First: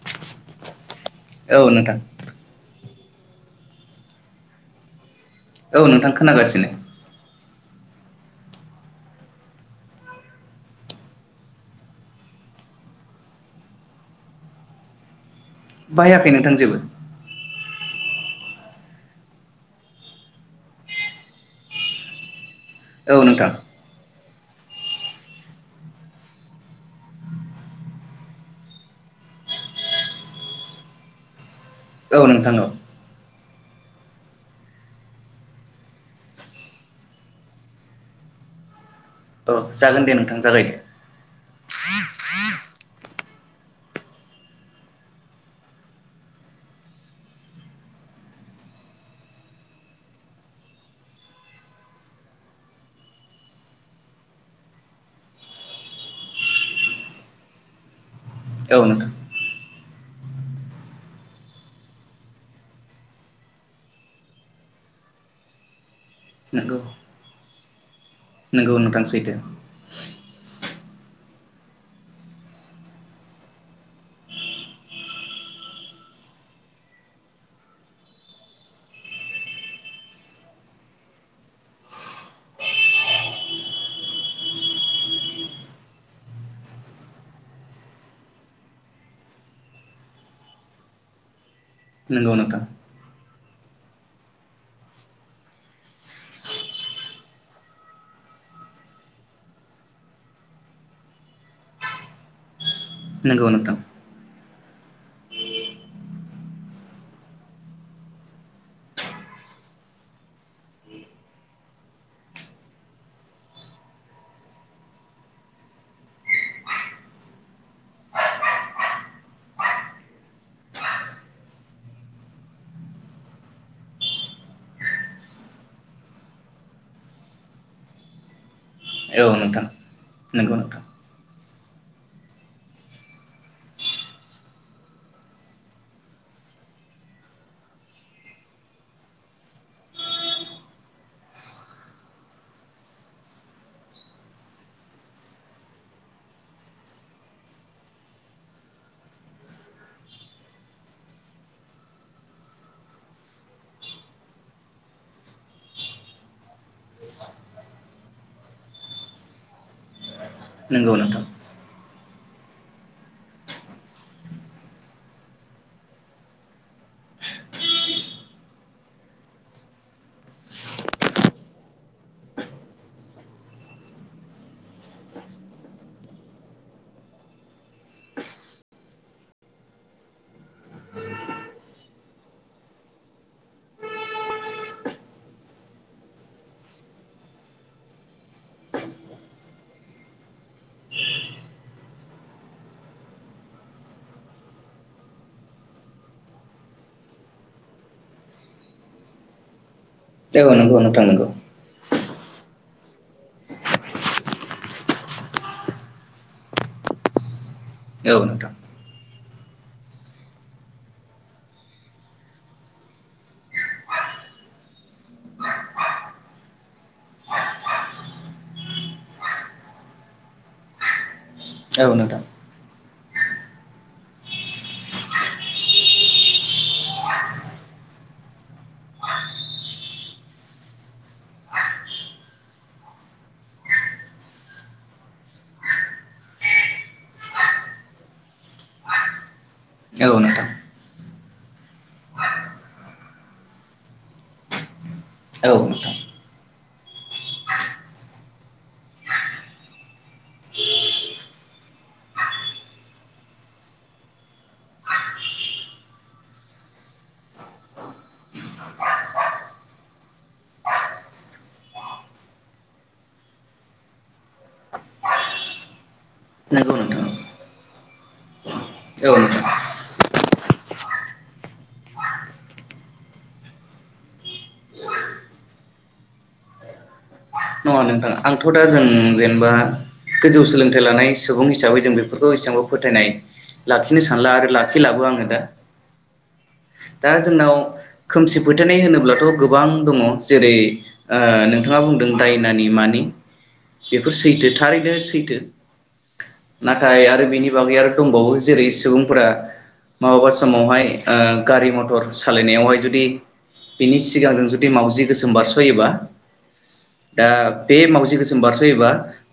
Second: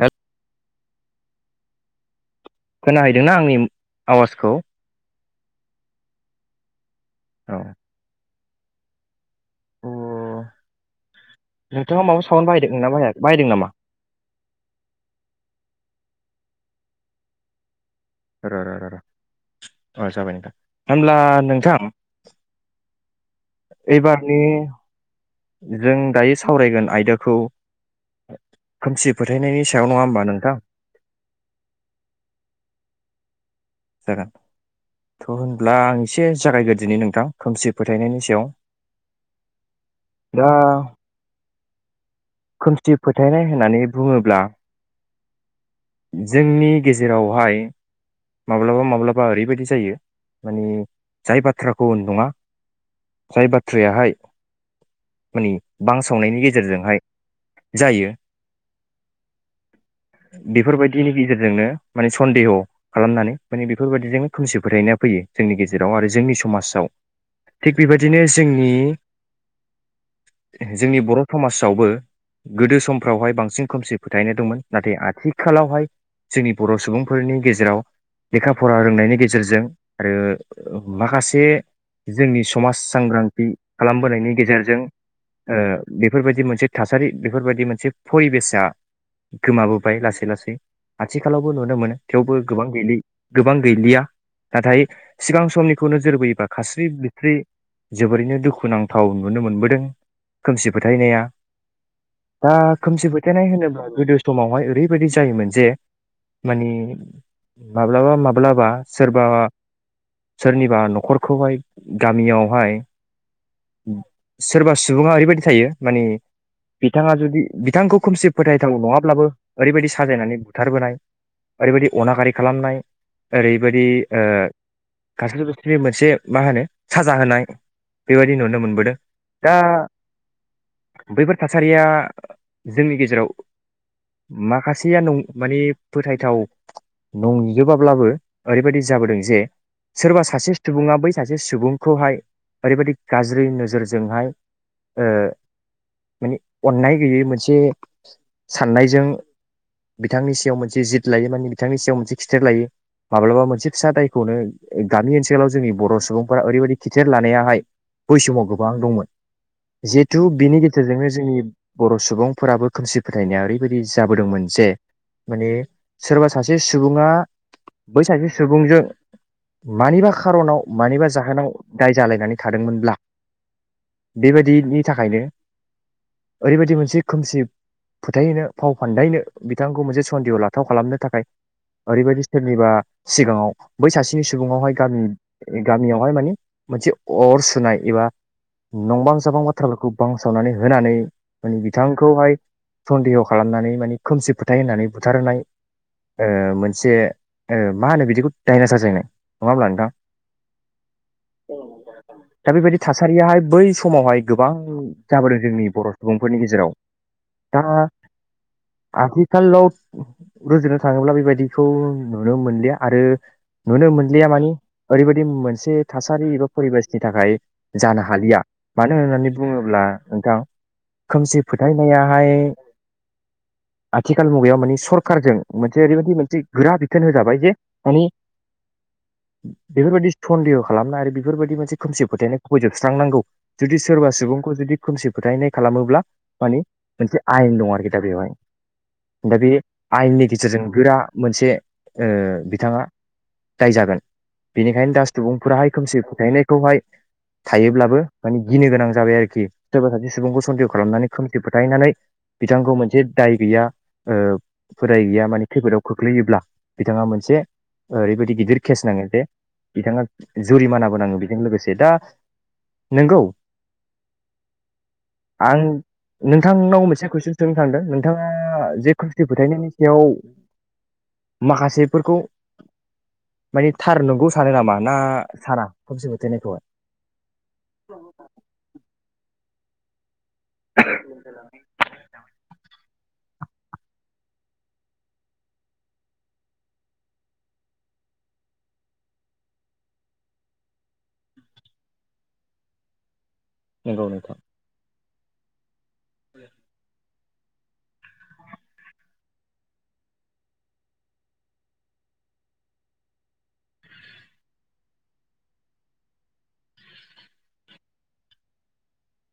हेल। औ नोंथां। खोनाहैदोंना आंनि आवाजखौ? औ नोंथां खोनागासिनो। औ। अह नोंथाङा माबा साउन बाहायदों बाहायदों नामा? बाहाखै नोंथां जेबो। र र र र अ जाबाय नोंथां होमब्ला नोंथां। औ नोंथां। एबारनि जों दायो सावरायगोन आयदाखौ, खोमसि फोथायनायनि सायाव नङा होमबा नोंथां? औ नोंथां औ। जागोन थ होनब्ला आं एसे जागायग्रो दि नोंथां खोमसि फोथायनायनि सायाव। औ जागोन दे नोंथां दा जागायदो। खोमसि फोथायनाय होननानै बुङोब्ला जोंनि गेजेरावहाय। माब्लाबा माब्लाबा ओरैबायदि जायो माने जाय बाथ्राखौ नङा जाय बाथ्रायाहाय माने बांसावनायनि गेजेरजोंहाय जायो। औ नोंथां। बेफोरबायदिनि गेजेरजोंनो माने सन्देह। खालामनानै माने बेफोरबायदिजोंनो खोमसि फोथायनाया फैयो, जोंनि गेजेराव आरो जोंनि नंगौ समाजाव। थिग बेबायदि दिनै जोंनि नंगौ नोंथां सैथो जोंनि बर समाजावबो गोदो समफ्रावहाय बांसिन खोमसि फोथायनाय दंमोन नाथाय आथिखालावहाय जोंनि बर सुबुंफोरनि गेजेराव। लेखा फरा रोंनायनि गेजेरजों आरो माखासे जोंनि समाज सांग्रांथि खालामबोनायनि गेजेरजों ओ बेफोरबायदि मोनसे थासारि बेफोरबायदि मोनसे फरिबेसा गोमाबोबाय लासै लासै आथिखालाव। नुनो मोनो नंगौ थेवबो नोंथां गोबां गैलिया, नाथाय सिगां समनिखौ नोजोर बयोबा खास्रि बिस्रि जोबोरैनो दुखु नांथाव नुनो मोनबोदों खोमसि फोथायनाया दा। खोमसि फोथायनाय नंगौ नोंथां होनोब्ला गोदो समाव बहाय ओरैबायदि जायोमोन जे, मानि माब्लाबा, माब्लाबा सोरबा सोरनिबा न'खरखौ हाय, गामियाव हाय, सोरबा सुबुङा औरैबायदि थायो माने, बिथांआ जूदि बिथांखौ खौमसि फोथायथाव नंआ बाबो, औरैबायदि साजायनानै बूथारबोनाय। औरैबायदि अनागारि खालामनाय, ओरैबायदि ओ खास्रि बिस्रि मोनसे मा होनो साजा होनाय बेबायदि नुनो मोनबोदों। औ दा। नोंथां नंगौ नोंथां बैफोर थासारिया जोंनि गेजेराव माखासेया नं माने फोथायथाव नंजोबाब्लाबो ओरैबायदि जाबोदों जे सोरबा सासे सुबुङा बै सासे सुबुंखौहाय ओरैबायदि गाज्रि नोजोरजोंहाय ओ माने अन्नाय गैयै मोनसे साननायजों बिथांनि सायाव मोनसे जित लायो माने बिथांनि सायाव मोनसे खिथेर लायो माब्लाबा मोनसे फिसा दायखौनो गामि ओनसोलाव जोंनि बर सुबुंफोरा ओरैबायाददि खिथेर लानायाहाय बै समाव गोबां दंमोन जिथ थु बिनि नंगौ गेजेरजोंनो नोंथां जोंनि बर' सुबुंफोराबो खोमसि फोथायनाया ओरैबायदि जाबोदोंमोन जे माने सोरब सासे सुबुङा बै सासे सुबुंजों मानिबा खार'नाव मानिबा जाहोनाव दाय जालायनानै थादोंमोनब्ला बेबायदिनि थाखायनो ओरैबायदि मोनसे खोमसि फोथायहोनो फाव फान्दायनो बिथांखौ मोनसे सन्देह लाथाव खालामनो थाखाय ओरैबायदि सोरनिबा सिगाङाव बै सासेनि सुबुंआवहाय गामि गामियावहाय माने मोनसे अर सुनाय एबा नंबां जाबां बाथ्राफोरखौ बांसावनानै होनानै माने बिथांखौहाय सन्देह खालामनानै माने खोमसि फोथाय होननानै बुथारहोनाय। ओ मोनसे ओ मा होनो बिदिखौ दायना साजायनाय नङा होमब्ला नोंथां? नंगौ नोंथां। दा बेबायदि थासारियाहाय बै समावहाय गोबां जाबोदों जोंनि बर सुबुंफोरनि गेजेराव। दा औ नोंथां। आथिखालाव रुजुनो था थाङोब्ला बेबायदिखौ नुनो मोनलिया आरो नुनो मोनलिया मानि ओरैबायदि मोनसे थासारि एबा परिबेसनि थाखाय जानो हालिया। मानो होननानै बुङोब्ला नोंथां खोमसि औ नोंथां औ नोंथां फोथायनायाहाय आथिखाल मुगायाव माने सरखारजों मोनसे ओरैबायदि मोनसे गोरा बिथोन होजाबाय जे मानि बेफोरबायदि सन्देह' खालामनाय आरो बेफोरबायदि मोनसे खोमसि फोथायनायखौ फैजोबस्रांनांगौ जुदि सोरबा सुबुंखौ जुदि खोमसि फोथायनाय खालामोब्ला मानि मोनसे आयेन दं आरोखि दा बेवहाय दा बे औ आयेननि नोंथां गेजेरजों गोरा मोनसे ओ बिथाङा दाय जागोन बेनिखायनो दास नंगौ सुबुंफोराहाय नोंथां खोमसि फोथायनाय खौहाय थायोब्लाबो माने गिनो गोनां जाबाय आरोखि सोरबा सासे सुबुंखौ सन्देह' खालामनानै खोमसि फोथायनानै बिथांखौ मोनसे दाय गैया ओ फो दाय गैया माने खैफोदाव खोख्लैयोब्ला बिथाङा मोनसे ओरैबायदि गिदिर केस नाङो जे बिथाङा जुरिमानाबोनाङो बेजों लोगोसे। दा नंगौ आं नोंथांनाव मोनसे कुइसन सोंनो थांदों नोंथाङा जे औ खोमसि नोंथां फोथायनायनि सायाव माखासेफोरखौ माने थार नंगौ सानो नामा ना साना खोमसि फोथायनायखौहाय? नङा नोंथां आंथ' दा जों जेनेबा गोजौ सोलोंथाइ लानाय सुबुं हिसाबै जों बेफोरखौ एसेबांबो फोथायनाय लाखिनो सानला आरो लाखिलाबो आङो दा। दा जोंनाव खोमसि फोथायनाय होनोब्लाथ' गोबां दङ जेरै ओ नोंथाङा बुंदों दायनानि मानि नंगौ बेफोर नोंथां, सैथो थारैनो सै थो। नाथाय आरो बेनि बागै आरो दंबावो जेरै सुबुंफोरा माबाबा समावहाय ओ गारि मथर सालायनायावहाय जुदि बिनि सिगांजों जुदि मावजि गोसोम बारस'योबा दा बे मावजि गोसोम बारस'योबा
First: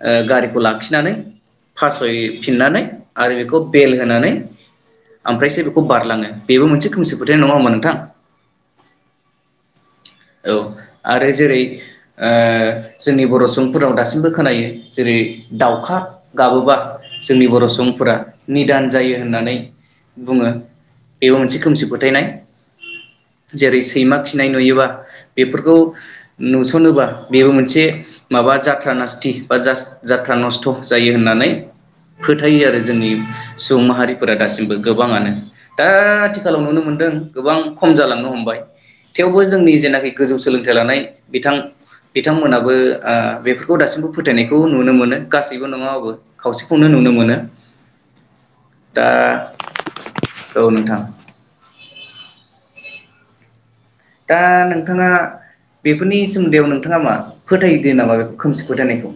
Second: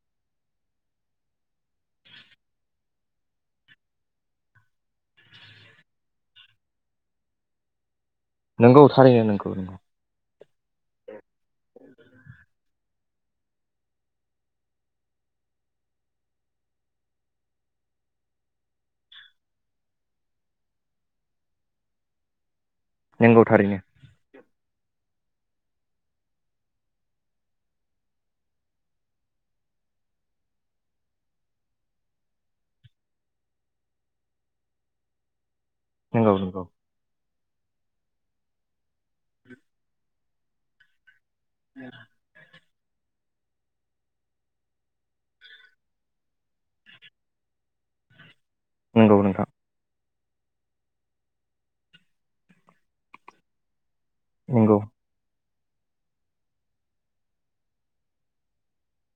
ओ गारिखौ लाखिनानै फासयफिननानै आरो बेखौ बेल होनानै ओमफ्रायसो बेखौ बारलाङो बेबो मोनसे खोमसि फोथायनाय। नङा होमबा नोंथां? नोंगौ थारैनो नोंगौ। औ आरो जेरै ओ जोंनि बर' सुबुंफोराव दासिमबो खोनायो। जेरै दावखा गाबोबा जोंनि बर' सुबुंफोरा निदान जायो होननानै बुङो। बेबो मोनसे खोमसि फोथायनाय। नंगौ थारैनो जेरै सैमा खिनाय नुयोबा बेफोरखौ नुस'नोबा बेबो मोनसे माबा जाथ्रा नासथि बा जाथ्रा नस्थ' जायो होननानै फोथायो आरो जोंनि सुबुं माहारिफोरा दासिमबो गोबाङानो। दा नंगौ आथिखालाव नंगौ नुनो मोनदों गोबां खम जालांनो हमबाय थेवबो जोंनि जेना गोजौ सोलोंथाइ लानाय बिथां बिथांमोनाबो ओ बेफोरखौ दासिमबो फोथायनायखौ नुनो मोनो गासैबो नंङाबाबो खावसेखौनो नुनो मोनो दा नंगौ नोंथां औ नोंथां दा नंगौ नोंथाङा बेफोरनि सोमोन्दैआव नोंथाङा मा फोथायदो नामा बे खोमसि फोथायनायखौ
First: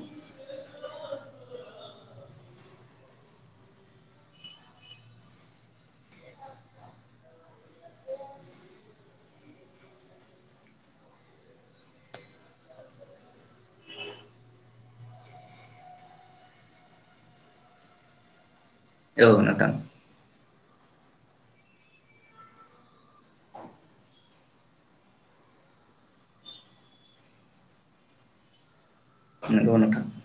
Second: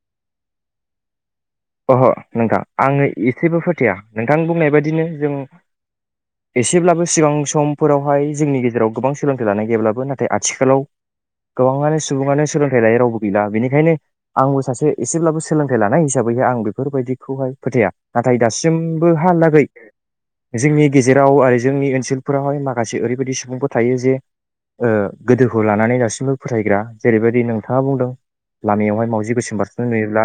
अहो नोंथां आङो एसेबो फोथाया नोंथां बुंनाय बायदिनो जों एसेब्लाबो सिगां समफोरावहाय जोंनि गेजेराव गोबां सोलोंथाइ लानाय गैयाब्लाबो नाथाय आथिखालाव गोबाङानो सुबुङानो सोलोंथाइ लायै रावबो गैला बेनिखायनो आंबो सासे एसेब्लाबो सोलोंथाइ लानाय हिसा साबैहाय आं बेफोरबायदिखौहाय फोथाया नाथाय दासि बो औ हालागै नोंथां जोंनि गेजेराव आरो जोंनि ओनसोलफोरावहाय माखासे ओरैबायदि सुबुंफोर थायो जे ओ गोदोखौ लानानै दासिमबो फोथायग्रा जेरैबायदि नोंथाङा बुंदों लामायावहाय मावजि गोसोम नंगौ बारसोमनाय नोंथां नुयोब्ला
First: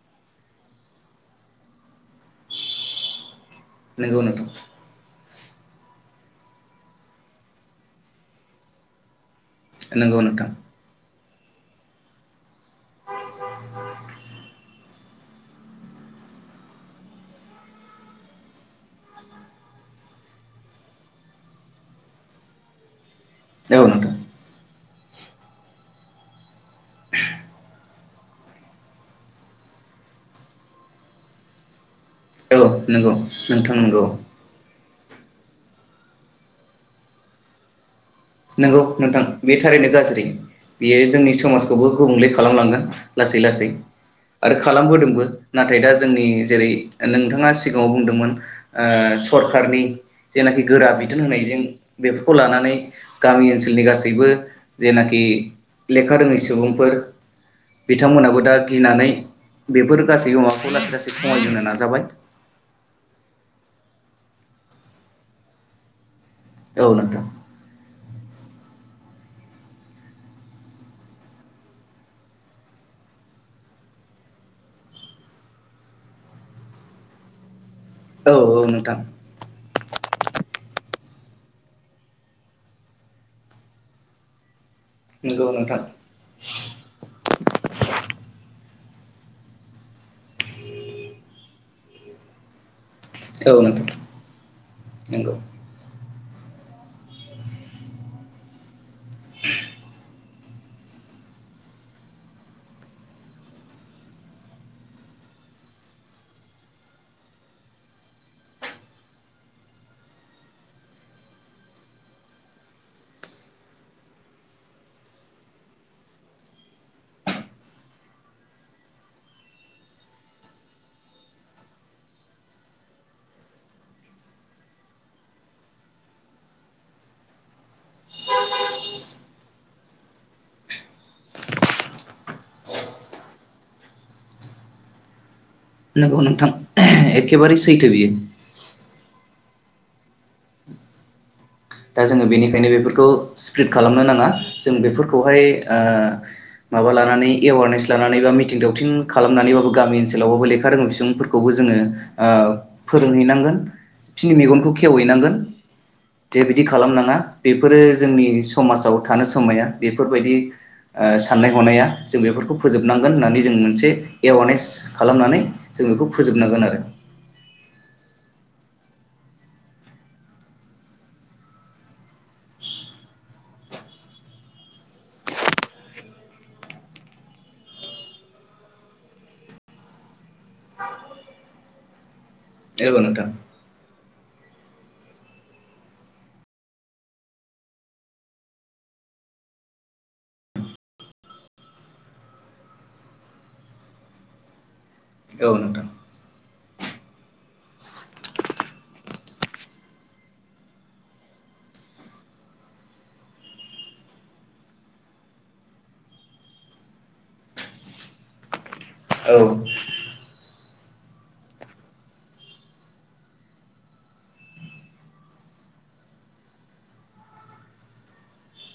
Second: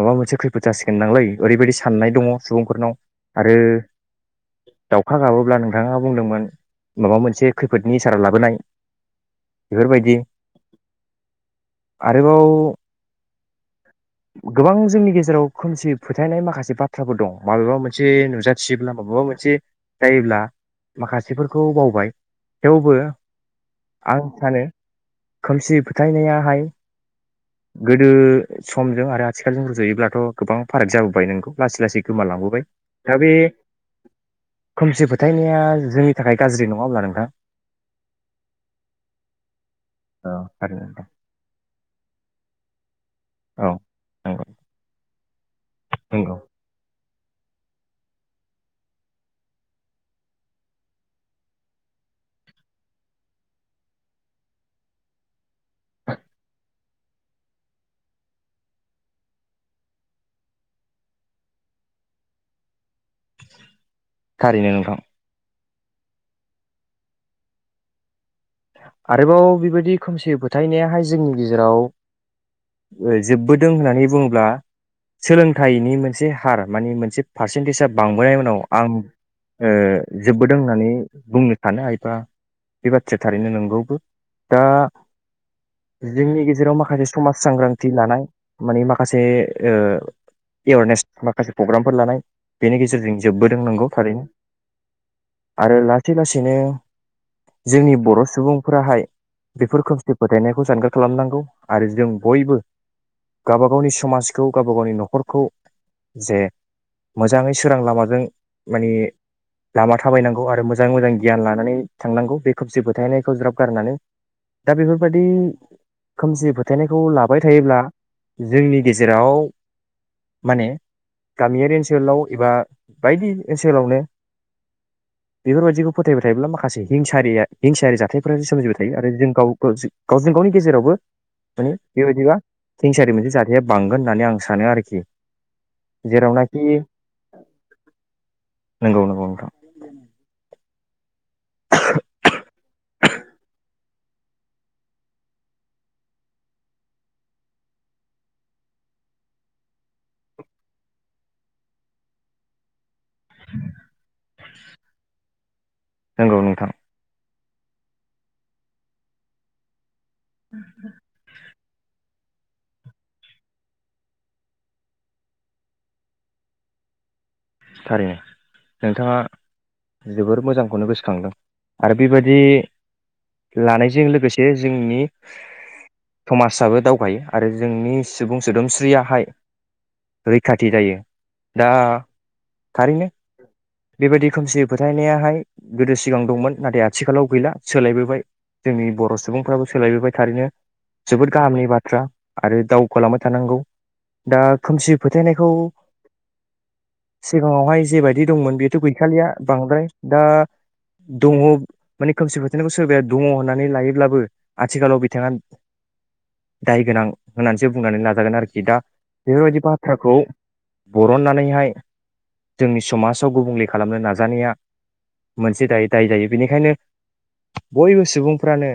माबा मोनसे खैफोद जासिगोनदांलै ओरैबायदि सा साननाय दंङ सुबुंफोरनाव आरो नंगौ नोंथां दाउ अखा गाबोब्ला नोंथाङा बुंदोंमोन माबा मोनसे खैफोदनि सारा लाबोनाय बेफोरबायदि नांगौ नोंथा आरोबाव गोबां जोंनि गेजेराव खोमसि फोथायनाय माखासे बाथ्राफोर दं माबेबा मोनसे नुजाथियोब्ला माबेबा मोनसे जायोब्ला माखासेफोरखौ बावबाय थेवबो औ नोंथां आं सानो खोमसि फोथायनायाहाय गोदो समजों आरो सिखालजों रजयोब्लाथ गोबां फाराग जाबोबाय नोंखौ लासै लासै गोमालांबोबाय औ नंगौ दा बे नोंथां नंगौ खोमसि फोथायनाया जोंनि थाखाय गाज्रि नंङा अब्ला नोंथां नंगौ नोंथां बे थारैनो गाज्रि औ थारैनो बेयो नोंथां जोंनि समाजखौबो गुबुंले खालामलांगोन लासै लासै औ नंगौ आरो खालामबोदोंबो नाथाय दा जोंनि नंगौ जेरै नोंथाङा सिगांङाव बुंदोंमोन ओ सरखारारनि जेनाखि गोरा बिथोन होनायजों बेफोरखौ लानानै गामि ओनसोलनि गासैबो जेनाखि लेखा रोङै सुबुंफोर बिथांमोनाबो दा गिनानै बेफोर गासै अमाखौ लासै लासै खमायहेननो नाजाबाय थारैनो नोंथां औ नोंथा [inaudible] आरोबाव बेबायदि खोमसि फोथायनायाहाय जोंनि गेजेराव जोबबोदों होननानै बुंङोब्ला सोलोंथाइनि मोनसे हार मानिे मोनसे पारसेन्टेजआ बांबोनाय औ उनाव औ आं नोंथां ओ जोबबोदों होननानै बुंनो सानो एबा बे बाथ्राया थारैनो नंगौबो दा नंगौ नोंथां जोंनि गेजेराव माखासे समाज सांग्रांथि लानाय मानि माखासे ओ एवारनेस माखासे प्रग्रामफोर लानाय बेनि गेजे जेरजों औ जोबबोदों नोंथां नंगौ थारैनो नंगौ आरो ला थेलासेनो जोंनि बर' सुबुंफोराहाय बेफोरखौ फोथायनायखौ जानगार खालामनांगौ आरो जों बयबो गावबा गावनि समाजखौ गावबा गावनि न'खरखौ जे मोजाङै सोरां लामाजों माने लामा थाबायनांगौ आरो मोजाङै मोजां गियान लानानै थांनांगौ बेखौ जोबोद फोथायनायखौ ज्राब गारनानै दा बेफोरबायदि खोमसि फोथायनायखौ लाबाय थायोब्ला जोंनि गेजेराव माने गामियारि ओनसोलाव एबा बायदि ओनसोलावनो बेफोरबायदिखौ फोथायबाय थायोब्ला माखासे हिंसारिया हिंसायारि जाथायफोराो सोमजिबाय थायो आरो जों गाव गावजों गावनि गेजेरावबो माने बेबायदिबा हिंसायारि मोनसे जाथाया बांगोन होननानै आं सानो आरोखि नंगौ नोंथां जेरावनाखि एखेबारे सैथो बियो। उ दा जोङो बेनिखायनो बेफोरखौ सिप्रिड खालामनो नाङा जों बेफोरखौहाय ओ माबा लानानै एवारनेस लानानै बा मिथिं दावथिं खालामनानैबाबो गामि ओनसोलावबाबो लेखा रोङै सुबुंफोरखौबो जोङो ओ फोरोंहैनांगोन फिनि मेगनखौ खेवहैनांगोन। नंगौ जे बिदि नोंथां खालामनाङा बेफोरो जोंनि समाजाव थानो समाया बे बेफोर बायदि साननाय हनाया जों बेफोरखौ फोजोबनांगोन होननानै जों मोनसे एवारनेस खालामनानै जों बेखौ फोजोबनांगोन आरो। थारैनो नोंथाङा जोबोर मोजांखौनो गोसोखांदों आरो बेबादि लानायजों लोगोसे जोंनि समाजाबो दावगायो आरो जोंनि सुबुं सोदोमस्रियाहाय रैखाथि जायो दा औ थारैनो नोंथां बेबायदि खोमसि फोथायनायाहाय गोदो सिगां दंमोन नाथाय आथिखालाव गैला सोलायबोबाय जोंनि बर' सुबुंफ्राबो सोलायबोबाय थारैनो जोबोद गाहामनि बाथ्रा आरो दावगालांबाय थानांगौ दा खोमसि औ फोथायनायखौ नोंथां सिगाङावहाय जेबायदि दंमोन बेथ' गैखालिया बांद्राय दा दङ माने खोमसि फोथायनायखौ सोरबाया दङ होननानै लायोब्लाबो आथिखालाव बिथाङा दाय गोनां होननानैसो बुंनानै लाजागोन आरोखि दा औ बेफोरबायदि बाथ्राखौ बरननानैहाय जोंनि समाजाव गुबुंले खालामनो नाजानाया मोनसे दायो दाय जायो बेनिखायनो बयबो सुबुंफ्रानो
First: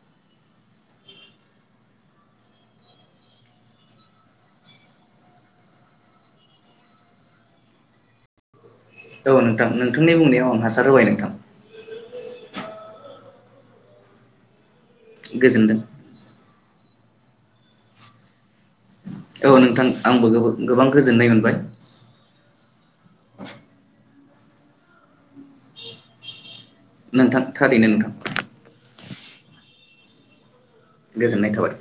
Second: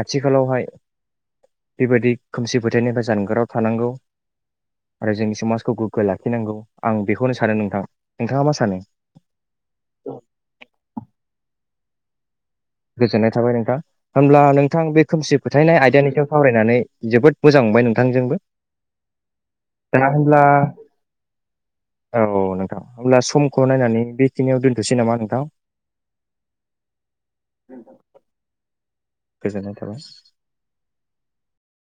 आथिखालावहाय बेबायदि खोमसि फोथायनिफ्राय जानगाराव थानांगौ आरो जोंनि समाजखौ गोग्गो लाखिनांगौ आं बेखौनो सा सानो नोंथां नोंथाङा मा सानो? औ नोंथां नोंथांनि बुंनायाव आं हासार होबाय नोंथां। गोजोननाय थाबाय नोंथां होमब्ला नोंथां बे खोमसि गोजोनदों फोथायनाय आयदानि सायाव सावरायनानै जोबोद मोजां मोनबाय नोंथांजोंबो। औ नोंथां दा आंबो होमब्ला गोबो गोबां गोजोननाय मोनबाय। अब्ला समखौ नायनानै बेखिनियाव दोनथ'सै नामा नोंथां? नोंथां थारैनो नोंथां। गोजोननाय थाबाय। गोजोननाय थाबाय।